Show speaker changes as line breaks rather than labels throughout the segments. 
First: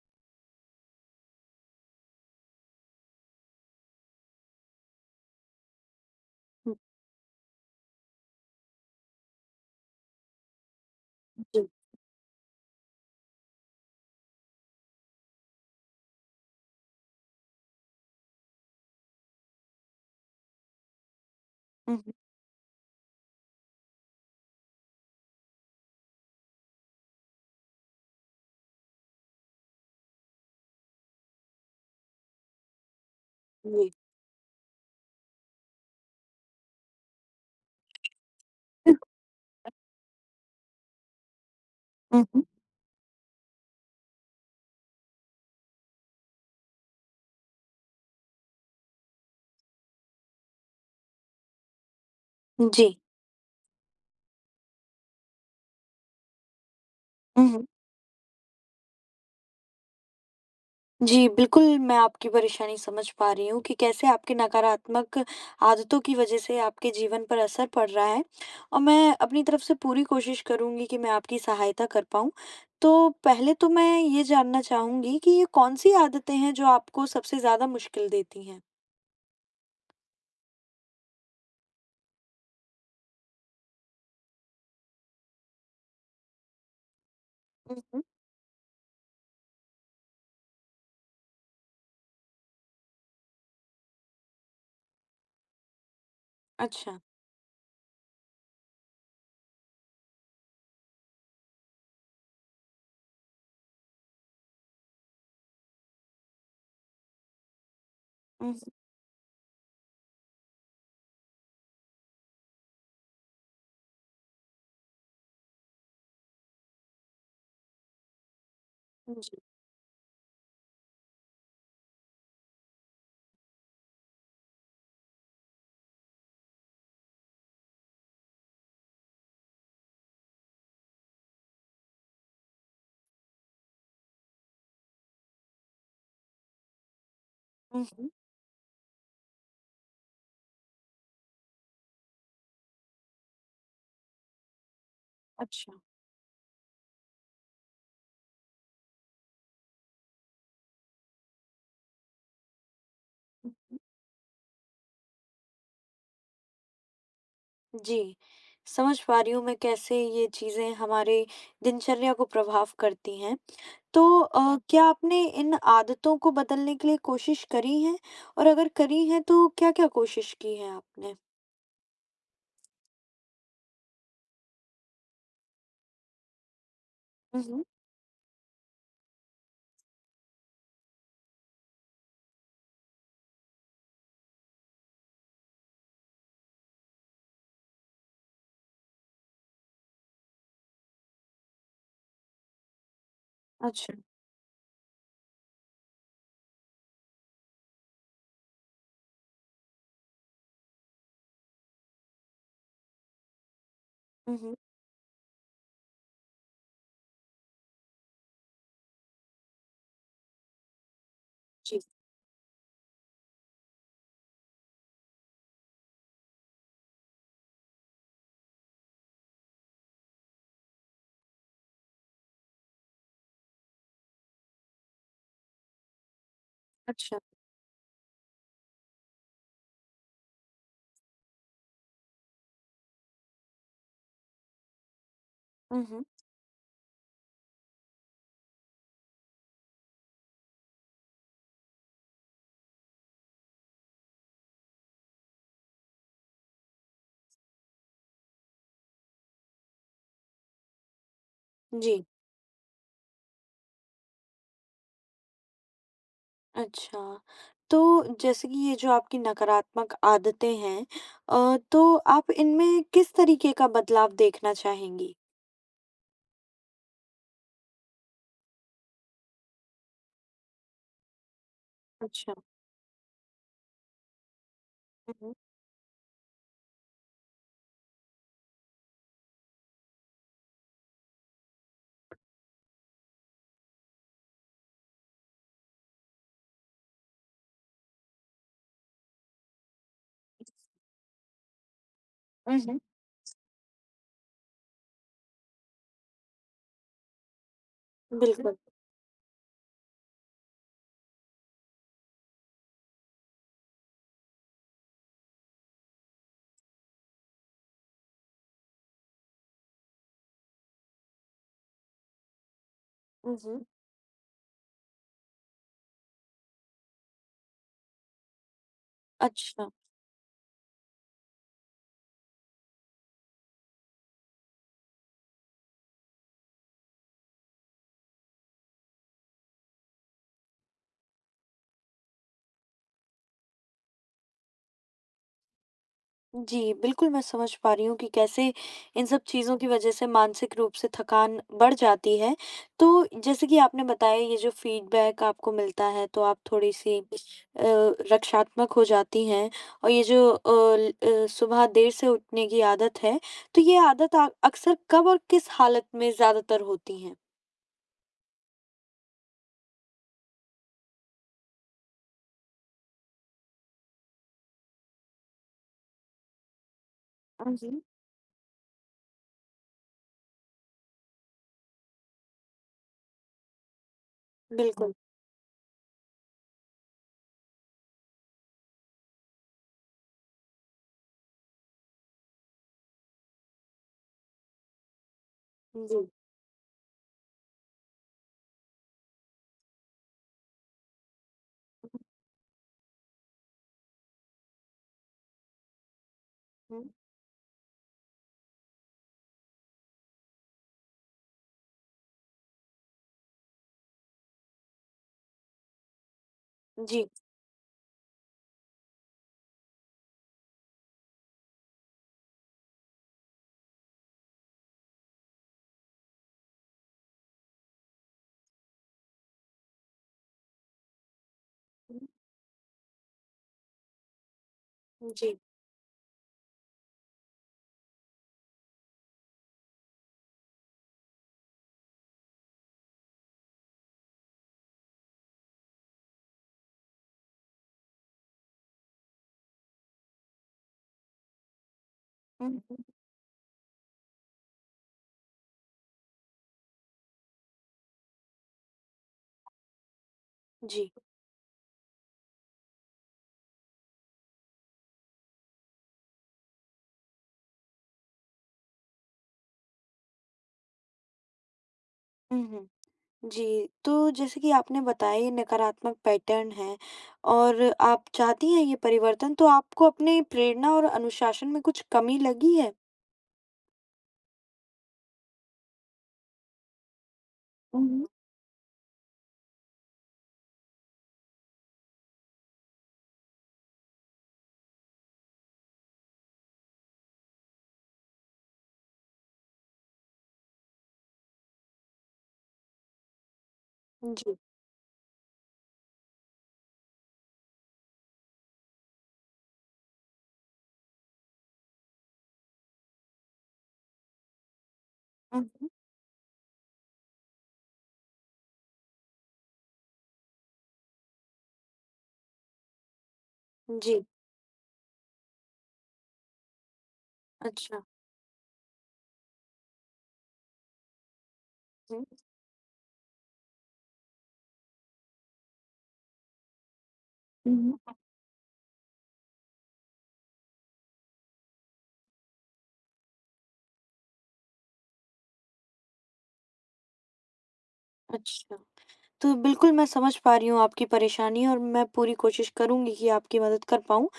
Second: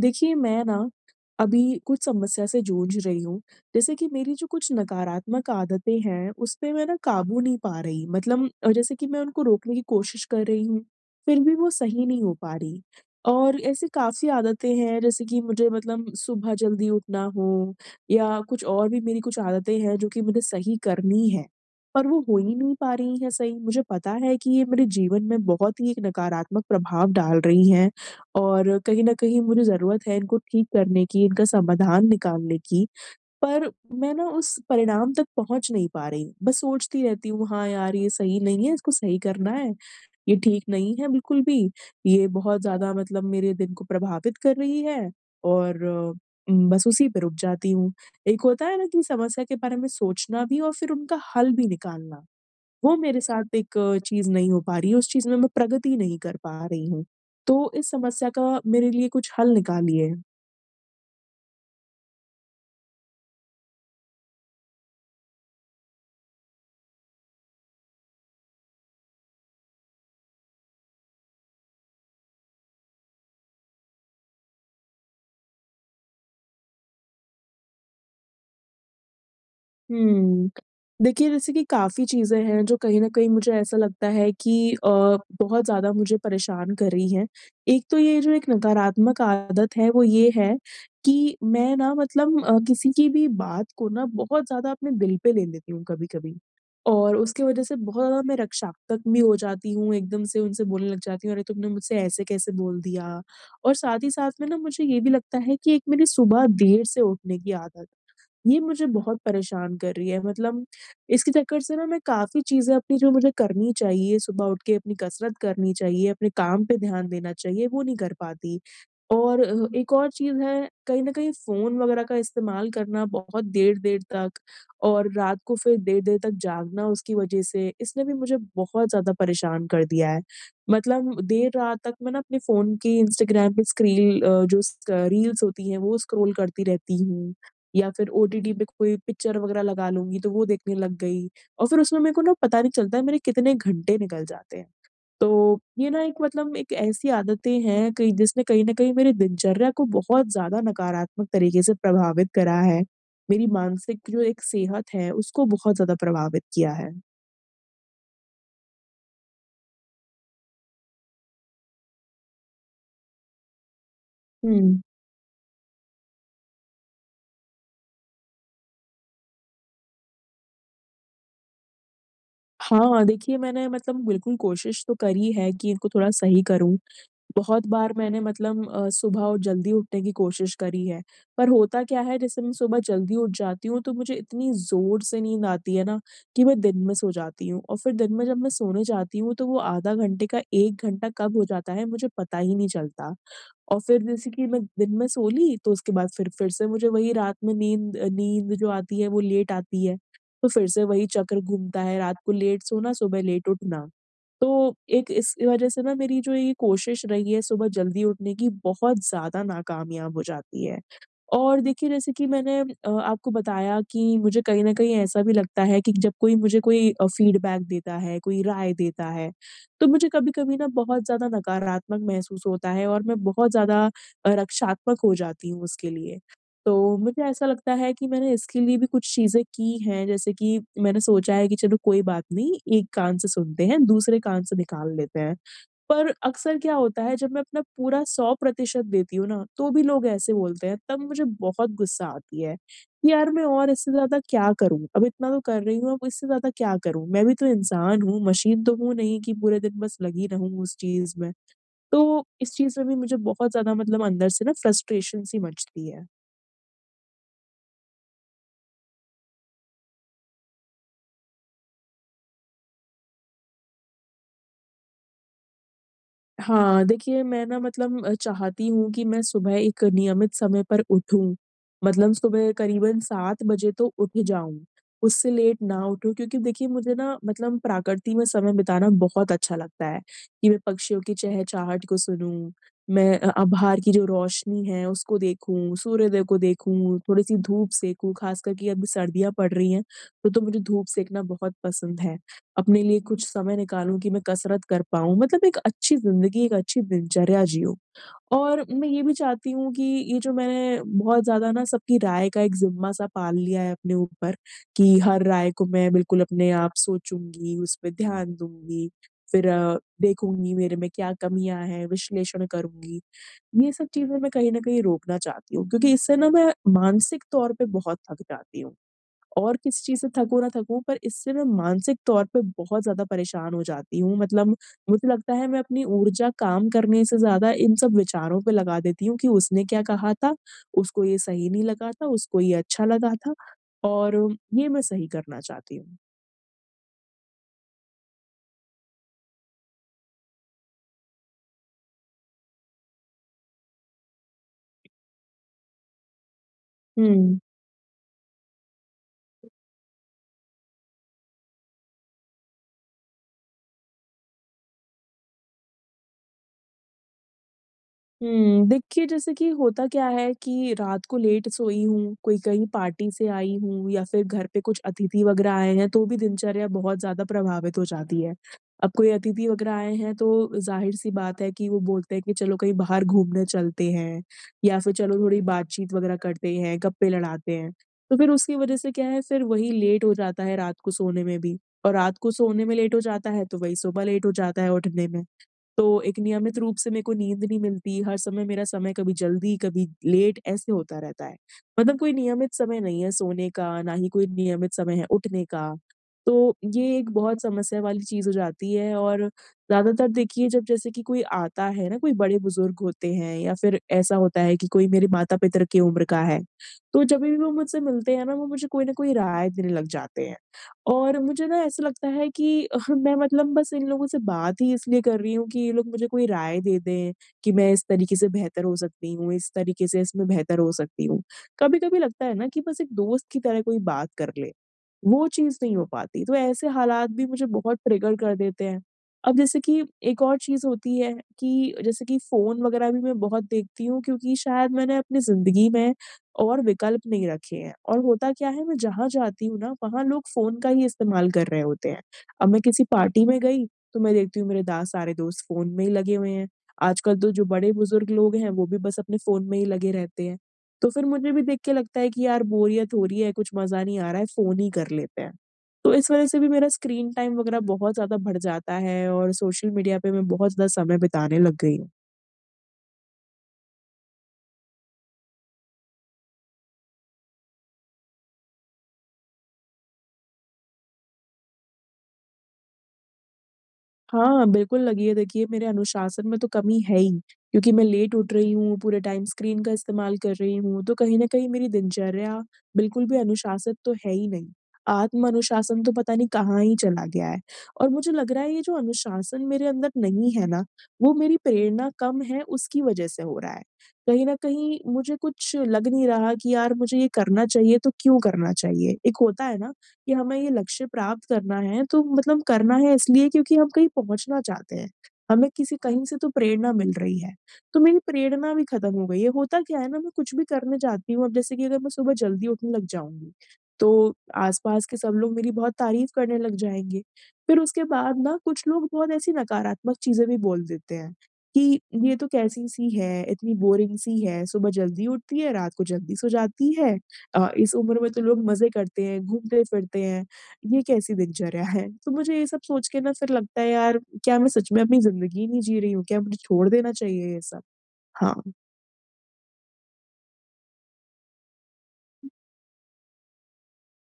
देखिए, मैं ना अभी कुछ समस्या से जूझ रही हूँ। जैसे कि मेरी जो कुछ नकारात्मक आदतें हैं, उसपे
जी,
मैं ना काबू नहीं पा रही। मतलब जैसे कि मैं उनको रोकने की कोशिश कर रही हूँ, फिर भी वो सही नहीं हो पा रही। और ऐसी काफ़ी आदतें हैं जैसे कि मुझे मतलब सुबह जल्दी उठना हो या कुछ और भी मेरी कुछ आदतें हैं जो कि मुझे सही करनी है,
हुँ,
पर
हुँ,
वो हो ही नहीं पा रही हैं सही। मुझे पता है कि ये मेरे जीवन में बहुत ही एक नकारात्मक प्रभाव डाल रही हैं और कहीं न कहीं मुझे ज़रूरत है इनको ठीक करने की, इनका समाधान निकालने की, पर
जी।
मैं ना उस परिणाम तक पहुँच नहीं पा रही हूँ। बस सोचती रहती हूँ, हाँ यार, ये सही नहीं है, इसको सही करना है, ये ठीक नहीं है बिल्कुल भी,
हुँ,
ये
हुँ,
बहुत ज़्यादा मतलब मेरे दिन को प्रभावित कर रही है और बस उसी पे रुक जाती हूँ। एक होता है ना कि समस्या के बारे में सोचना भी और फिर उनका हल भी निकालना।
जी।
वो मेरे साथ एक चीज़ नहीं हो पा रही है, उस चीज़ में मैं प्रगति नहीं कर पा रही हूँ।
हुँ, हुँ।
तो इस समस्या का मेरे लिए कुछ हल निकालिए।
जी, बिल्कुल मैं आपकी परेशानी समझ पा रही हूँ कि कैसे आपकी नकारात्मक आदतों की वज़ह से आपके जीवन पर असर पड़ रहा है और मैं अपनी तरफ से पूरी कोशिश करूँगी कि मैं आपकी सहायता कर पाऊँ। तो पहले तो मैं ये जानना चाहूँगी कि ये कौन-सी आदतें हैं जो आपको सबसे ज़्यादा मुश्किल देती हैं?
हुँ। देखिए, जैसे कि काफ़ी चीज़ें हैं जो कहीं न कहीं मुझे ऐसा लगता है कि बहुत ज़्यादा मुझे परेशान कर रही हैं।
हुँ,
एक तो
हुँ।
ये जो एक नकारात्मक आदत है वो ये है कि मैं ना मतलब किसी की भी बात को ना बहुत ज़्यादा अपने दिल पे ले लेती हूँ कभी-कभी।
अच्छा।
और उसकी वज़ह से बहुत ज़्यादा मैं रक्षात्मक भी हो जाती हूँ, एकदम से उनसे बोलने लग जाती हूँ, "अरे! तुमने मुझसे ऐसे कैसे बोल दिया?" और साथ ही साथ में ना मुझे ये भी लगता है कि एक मेरी सुबह देर से उठने की आदत
हुँ,
ये मुझे बहुत परेशान कर रही है मतलब इसके चक्कर से ना मैं काफ़ी चीज़ें अपनी जो मुझे करनी चाहिए, सुबह उठ के अपनी कसरत करनी चाहिए, अपने काम पे ध्यान देना चाहिए, वो नहीं कर पाती।
हुँ,
और
जी।
एक और चीज़ है, कहीं न कहीं फ़ोन वग़ैरह का इस्तेमाल करना बहुत देर-देर तक और रात को फिर देर-देर तक जागना उसकी वज़ह से, इसने भी मुझे बहुत ज़्यादा परेशान कर दिया है। मतलब देर रात तक मैं ना अपने फ़ोन की इंस्टाग्राम पे स्क्रील जो स रील्स होती हैं, वो स्क्रॉल करती रहती हूँ।
हुँ,
या फिर
हुँ।
ओटीटी पे कोई पिक्चर वगैरह लगा लूँगी तो वो देखने लग गई और फिर उसमें मेरे को ना पता नहीं चलता है मेरे कितने घंटे निकल जाते हैं। तो
अच्छा।
ये ना एक मतलब एक ऐसी आदतें हैं कि जिसने कहीं न कहीं मेरी दिनचर्या को बहुत ज़्यादा नकारात्मक तरीके से प्रभावित करा है। मेरी
हुँ।
मानसिक जो एक सेहत है उसको बहुत ज़्यादा प्रभावित किया है।
जी, समझ पा रही हूँ मैं कैसे ये चीज़ें हमारे दिनचर्या को प्रभाव करती हैं। तो
हुँ।
क्या आपने इन आदतों को बदलने के लिए कोशिश करी है? और अगर करी है तो क्या-क्या कोशिश की है आपने?
हाँ, देखिए मैंने मतलब बिल्कुल कोशिश तो करी है कि इनको थोड़ा सही करूँ।
हुँ, हुँ,
बहुत बार मैंने मतलब सुबह और जल्दी उठने की कोशिश करी है, पर होता क्या है जैसे मैं सुबह जल्दी उठ जाती हूँ तो मुझे इतनी ज़ोर से नींद आती है ना कि मैं दिन में सो जाती हूँ और फिर दिन में जब मैं सोने जाती हूँ तो वो आधा घंटे का 1 घंटा कब हो जाता है मुझे पता ही नहीं चलता। और
अच्छा।
फिर जैसे कि मैं दिन में सो ली, तो उसके बाद फिर से मुझे वही रात में नींद अ, नींद जो आती है वो लेट आती है। तो फिर से वही चक्र घूमता है, रात को लेट सोना, सुबह लेट उठना।
हुँ, हुँ,
तो एक इस वज़ह से ना मेरी जो ये कोशिश रही है सुबह जल्दी उठने की बहुत ज़्यादा नाकामयाब हो जाती है। और
जी,
देखिए जैसे कि मैंने आपको बताया कि मुझे कहीं न कहीं ऐसा भी लगता है कि जब कोई मुझे कोई फ़ीडबैक देता है, कोई राय देता है तो मुझे कभी-कभी ना बहुत ज़्यादा नकारात्मक महसूस होता है और मैं बहुत ज़्यादा रक्षात्मक हो जाती हूँ उसके लिए। तो
अच्छा।
मुझे ऐसा लगता है कि मैंने इसके लिए भी कुछ चीज़ें की हैं, जैसे कि मैंने सोचा है कि चलो कोई बात नहीं, एक कान से सुनते हैं, दूसरे कान से निकाल लेते हैं।
हुँ, हुँ,
पर अक्सर क्या होता है जब मैं अपना पूरा 100% देती हूँ ना, तो भी लोग ऐसे बोलते हैं तब मुझे बहुत गुस्सा आती है, कि यार मैं और इससे ज़्यादा क्या करूँ? अब इतना तो कर रही हूँ अब इससे ज़्यादा क्या करूँ? मैं भी तो इंसान हूँ, मशीन तो हूँ नहीं कि पूरे दिन बस लगी रहूँ उस चीज़ में।
जी,
तो इस चीज़ में भी मुझे बहुत ज़्यादा मतलब अंदर से ना फ्रस्ट्रेशन सी मचती है।
अच्छा। तो जैसे कि ये जो आपकी नकारात्मक आदतें हैं तो आप इनमें किस तरीके का बदलाव देखना चाहेंगी?
हाँ, देखिए मैं ना मतलब चाहती हूँ कि मैं सुबह एक नियमित समय पर उठूँ। मतलब
अच्छा।
सुबह करीबन 7 बजे तो उठ जाऊँ,
हुँ,
उससे
हुँ,
लेट ना उठूँ क्योंकि देखिए मुझे ना मतलब प्रकृति में समय बिताना बहुत अच्छा लगता है, कि मैं पक्षियों की चहचहाट को सुनूँ, मैं बाहर की जो रोशनी है उसको देखूँ, सूर्योदय को देखूँ, थोड़ी-सी धूप सेकूँ, ख़ास करके अभी सर्दियाँ पड़ रही हैं, तो मुझे धूप सेकना बहुत पसंद है।
हुँ,
अपने लिए कुछ समय निकालूँ कि मैं कसरत कर पाऊँ। मतलब एक अच्छी ज़िंदगी, एक अच्छी दिनचर्या जिऊँ।
हुँ, बिल्कुल।
और मैं ये भी चाहती हूँ कि ये जो मैंने बहुत ज़्यादा ना सबकी राय का एक ज़िम्मा-सा पाल लिया है अपने ऊपर कि हर राय को मैं बिल्कुल अपने आप सोचूँगी, उस पे हुँ। ध्यान दूँगी, फिर देखूँगी मेरे में क्या कमियाँ हैं, विश्लेषण करूँगी।
हुँ, हुँ,
ये सब चीज़ें मैं कहीं न कहीं रोकना चाहती हूँ क्योंकि इससे ना मैं मानसिक तौर पे बहुत थक जाती हूँ। और
अच्छा।
किसी चीज़ से थकूँ ना थकूँ पर इससे मैं मानसिक तौर पे बहुत ज़्यादा परेशान हो जाती हूँ। मतलब मुझे लगता है मैं अपनी ऊर्जा काम करने से ज़्यादा इन सब विचारों पे लगा देती हूँ कि उसने क्या कहा था? उसको ये सही नहीं लगा था, उसको ये अच्छा लगा था और ये मैं सही करना चाहती हूँ।
जी, बिल्कुल मैं समझ पा रही हूँ कि कैसे इन सब चीज़ों की वजह से मानसिक रूप से थकान बढ़ जाती है। तो जैसे कि आपने बताया ये जो फीडबैक आपको मिलता है तो आप थोड़ी-सी
हुँ।
रक्षात्मक हो जाती हैं और ये जो सुबह देर से उठने की आदत है, तो ये आदत आ अक्सर कब और किस हालत में ज़्यादातर होती है?
देखिए जैसे कि होता क्या है कि रात को लेट सोई हूँ, कोई कहीं पार्टी से आई हूँ या फिर घर पे कुछ अतिथि वगैरह आए हैं, तो भी दिनचर्या बहुत ज़्यादा
हाँ
प्रभावित
जी।
हो जाती है। अब कोई अतिथि वगैरह आए हैं तो ज़ाहिर-सी बात है कि वो बोलते हैं कि चलो कहीं बाहर घूमने चलते हैं या फिर
बिल्कुल,
चलो थोड़ी बातचीत वगैरह करते हैं, गप्पे लड़ाते हैं। तो फिर उसकी वजह से क्या है फिर वही लेट हो जाता है रात को सोने में भी और रात को सोने में लेट हो जाता है, तो वही सुबह लेट हो जाता है उठने में। तो
जी।
एक नियमित रूप से मेरे को नींद नहीं मिलती, हर समय मेरा समय कभी जल्दी, कभी लेट ऐसे होता रहता है। मतलब कोई नियमित समय नहीं है सोने का, ना ही कोई नियमित समय है उठने का। तो
हम्म,
ये एक बहुत समस्या वाली चीज़ हो जाती है और ज़्यादातर देखिए जब जैसे कि कोई आता है ना, कोई बड़े-बुज़ुर्ग होते हैं या फिर ऐसा होता है कि कोई मेरे माता-पितर की उम्र का है, तो
जी।
जभी भी वो मुझसे मिलते हैं ना, वो मुझे कोई न कोई राय देने लग जाते हैं। और मुझे ना ऐसा लगता है कि मैं मतलब बस इन लोगों से बात ही इसलिए कर रही हूँ कि ये लोग मुझे कोई राय दे दें कि मैं इस तरीके से बेहतर हो सकती हूँ, इस तरीके से इसमें बेहतर हो सकती हूँ। कभी-कभी
हुँ। जी,
लगता है ना कि बस एक दोस्त की तरह कोई बात कर ले।
हुँ,
वो
जी,
चीज़ नहीं हो पाती, तो ऐसे हालात भी मुझे बहुत ट्रिगर कर देते हैं। अब जैसे कि एक और चीज़ होती है कि जैसे कि फ़ोन वगैरह भी मैं बहुत देखती हूँ क्योंकि शायद मैंने अपनी ज़िंदगी में और विकल्प नहीं रखे हैं और होता क्या है मैं जहाँ जाती हूँ ना, वहाँ लोग फ़ोन का ही इस्तेमाल कर रहे होते हैं। अब मैं
हुँ,
किसी पार्टी में गई, तो मैं देखती हूँ मेरे दा सारे दोस्त फ़ोन में ही लगे हुए हैं। आजकल तो जो बड़े-बुज़ुर्ग लोग हैं, वो भी बस अपने फ़ोन में ही लगे रहते हैं। तो
जी,
फिर मुझे भी देख के लगता है कि यार बोरियत हो रही है, कुछ मज़ा नहीं आ रहा है, फ़ोन ही कर लेते हैं। तो इस वज़ह से भी मेरा स्क्रीन टाइम वग़ैरह बहुत ज़्यादा बढ़ जाता है और सोशल मीडिया पे मैं बहुत ज़्यादा समय बिताने लग गई हूँ।
हुँ, हुँ। जी, तो जैसे कि आपने बताया ये नकारात्मक पैटर्न है और आप चाहती हैं ये परिवर्तन, तो आपको अपने प्रेरणा और अनुशासन में कुछ कमी लगी है?
हाँ, बिल्कुल लगी है। देखिए, मेरे अनुशासन में तो कमी है ही, क्योंकि मैं
हुँ।
लेट उठ रही हूँ, पूरे टाइम स्क्रीन का इस्तेमाल कर रही हूँ, तो कहीं न कहीं मेरी दिनचर्या बिल्कुल भी अनुशासित तो है ही नहीं। आत्म अनुशासन तो पता नहीं कहाँ ही चला गया है और मुझे लग रहा है ये जो अनुशासन मेरे अंदर नहीं है ना, वो मेरी प्रेरणा कम है, उसकी वज़ह से हो रहा है। कहीं न
जी।
कहीं मुझे कुछ लग नहीं रहा कि यार मुझे ये करना चाहिए, तो क्यों करना चाहिए? एक होता है ना कि हमें ये लक्ष्य प्राप्त करना है, तो मतलब करना है इसलिए क्योंकि हम कहीं पहुँचना चाहते हैं। हमें
हुँ।
किसी कहीं से तो प्रेरणा मिल रही है। तो मेरी प्रेरणा भी ख़त्म हो गई है। होता क्या है ना, मैं कुछ भी करने जाती हूँ, अब जैसे कि अगर मैं सुबह जल्दी उठने लग जाऊँगी,
जी,
तो आस-पास के सब लोग मेरी बहुत तारीफ़ करने लग जाएँगे। फिर
अच्छा।
उसके बाद ना कुछ लोग बहुत ऐसी नकारात्मक चीज़ें भी बोल देते हैं कि,
हुँ।
"ये तो कैसी-सी है, इतनी बोरिंग सी है, सुबह जल्दी उठती है, रात को जल्दी सो जाती है।" इस
हुँ।
उम्र में तो लोग मज़े करते हैं, घूमते-फिरते हैं, ये कैसी दिनचर्या है? तो मुझे ये सब सोच के ना फिर लगता है यार क्या मैं सच में अपनी ज़िंदगी नहीं जी रही हूँ? क्या मुझे छोड़ देना चाहिए ये सब? हाँ।
अच्छा, तो बिल्कुल मैं समझ पा रही हूँ आपकी परेशानी और मैं पूरी कोशिश करूँगी कि आपकी मदद कर पाऊँ।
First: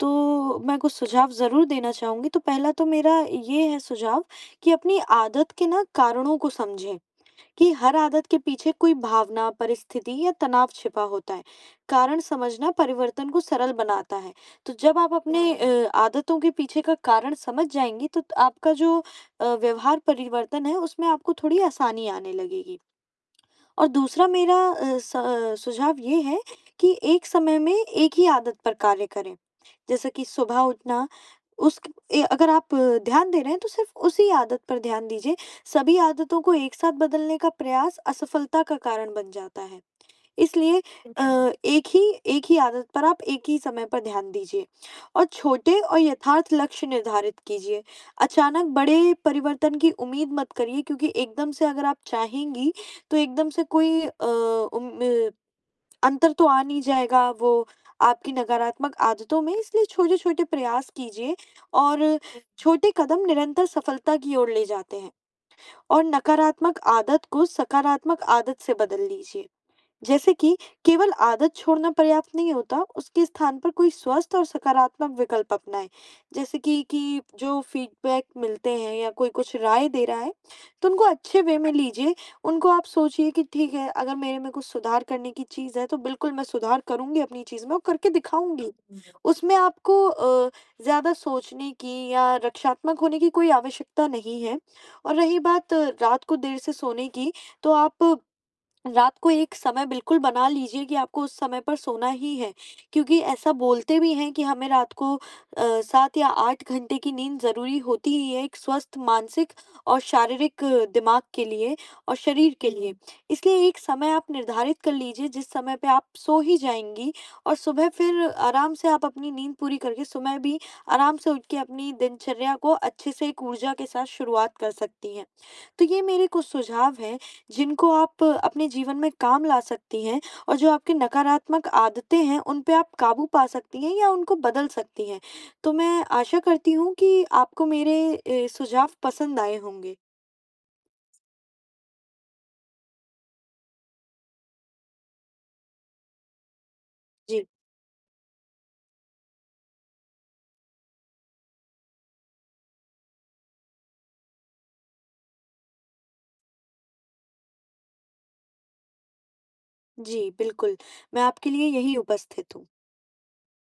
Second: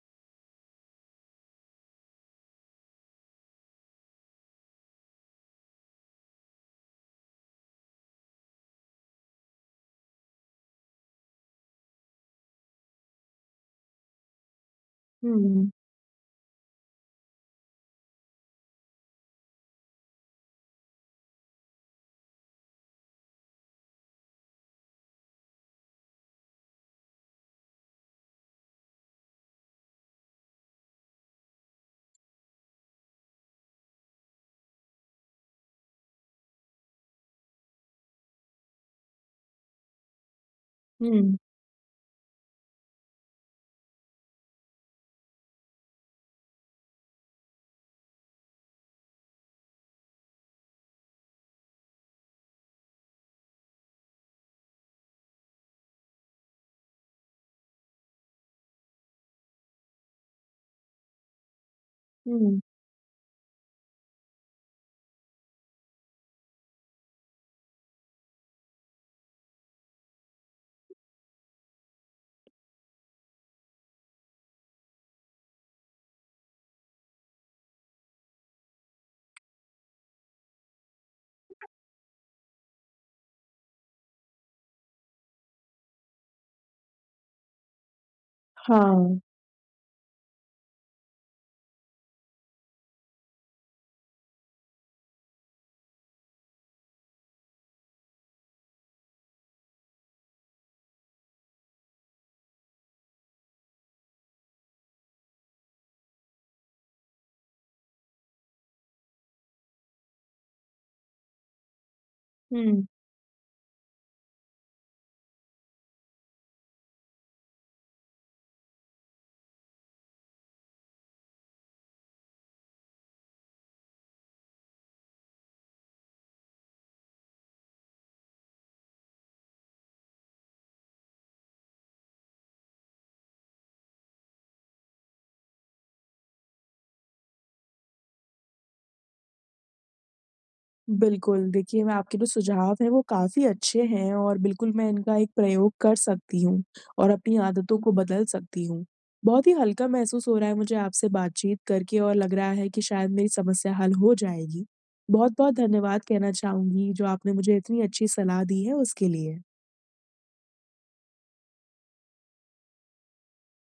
तो मैं कुछ सुझाव ज़रूर देना चाहूँगी, तो पहला तो मेरा ये है सुझाव कि अपनी आदत के ना कारणों को समझें। कि हर आदत के पीछे कोई भावना, परिस्थिति या तनाव छिपा होता है। कारण समझना परिवर्तन को सरल बनाता है। तो जब आप अपने
हुँ,
आदतों के पीछे का कारण समझ जाएंगी, तो आपका जो व्यवहार परिवर्तन है, उसमें आपको थोड़ी आसानी आने लगेगी। और दूसरा मेरा सुझाव ये है कि एक समय में एक ही आदत पर कार्य करें। जैसे कि सुबह उठना, उस ए अगर आप ध्यान दे रहे हैं तो सिर्फ़ उसी आदत पर ध्यान दीजिए। सभी आदतों को एक साथ बदलने का प्रयास असफलता का कारण बन जाता है। इसलिए अ,
हुँ,
एक ही एक ही आदत पर आप एक ही समय पर ध्यान दीजिए और छोटे और यथार्थ लक्ष्य निर्धारित कीजिए। अचानक बड़े परिवर्तन की उम्मीद मत करिए क्योंकि एकदम से अगर आप चाहेंगी, तो एकदम से कोई अंतर तो आ नहीं जाएगा वो आपकी नकारात्मक आदतों में, इसलिए छोटे-छोटे प्रयास कीजिए और
हुँ,
छोटे कदम निरंतर सफलता की ओर ले जाते हैं और नकारात्मक आदत को सकारात्मक आदत से बदल लीजिए। जैसे कि केवल आदत छोड़ना पर्याप्त नहीं होता, उसके स्थान पर कोई स्वस्थ और सकारात्मक विकल्प अपनाएँ। जैसे कि जो फीडबैक मिलते हैं या कोई कुछ राय दे रहा है, तो उनको अच्छे वे में लीजिए। उनको आप सोचिए कि ठीक है, अगर मेरे में कुछ सुधार करने की चीज़ है, तो बिल्कुल मैं सुधार करूँगी अपनी चीज़ में और करके दिखाऊँगी।
हाँ,
उसमें आपको ज़्यादा सोचने की या रक्षात्मक होने की कोई आवश्यकता नहीं है। और रही बात रात को देर से सोने की, तो आप रात को एक समय बिल्कुल बना लीजिए कि आपको उस समय पर सोना ही है, क्योंकि ऐसा बोलते भी हैं कि हमें रात को 7 या 8 घंटे की नींद ज़रूरी होती ही है, एक स्वस्थ मानसिक और शारीरिक दिमाग के लिए और शरीर के
हुँ।
लिए। इसलिए एक समय आप निर्धारित कर लीजिए जिस समय पे आप सो ही जाएँगी और सुबह फिर आराम से आप अपनी नींद पूरी करके सुबह भी आराम से उठ के अपनी दिनचर्या को अच्छे से एक ऊर्जा के साथ शुरुआत कर सकती हैं। तो ये मेरे कुछ सुझाव हैं जिनको आप अपने जीवन में काम ला सकती हैं और जो आपकी नकारात्मक आदतें हैं, उन पे आप काबू पा सकती हैं या उनको बदल सकती हैं। तो मैं आशा करती हूँ कि आपको मेरे सुझाव पसंद आए होंगे।
बिल्कुल, देखिए मैं आपके जो सुझाव हैं वो काफ़ी अच्छे हैं और बिल्कुल मैं इनका एक प्रयोग कर सकती हूँ और अपनी
जी,
आदतों को बदल सकती हूँ। बहुत ही हल्का महसूस हो रहा है मुझे आपसे बातचीत करके और लग रहा है कि शायद मेरी समस्या हल हो जाएगी। बहुत-बहुत धन्यवाद कहना चाहूँगी जो आपने मुझे इतनी अच्छी सलाह दी है उसके लिए।
जी, बिल्कुल। मैं आपके लिए यहीं उपस्थित हूँ।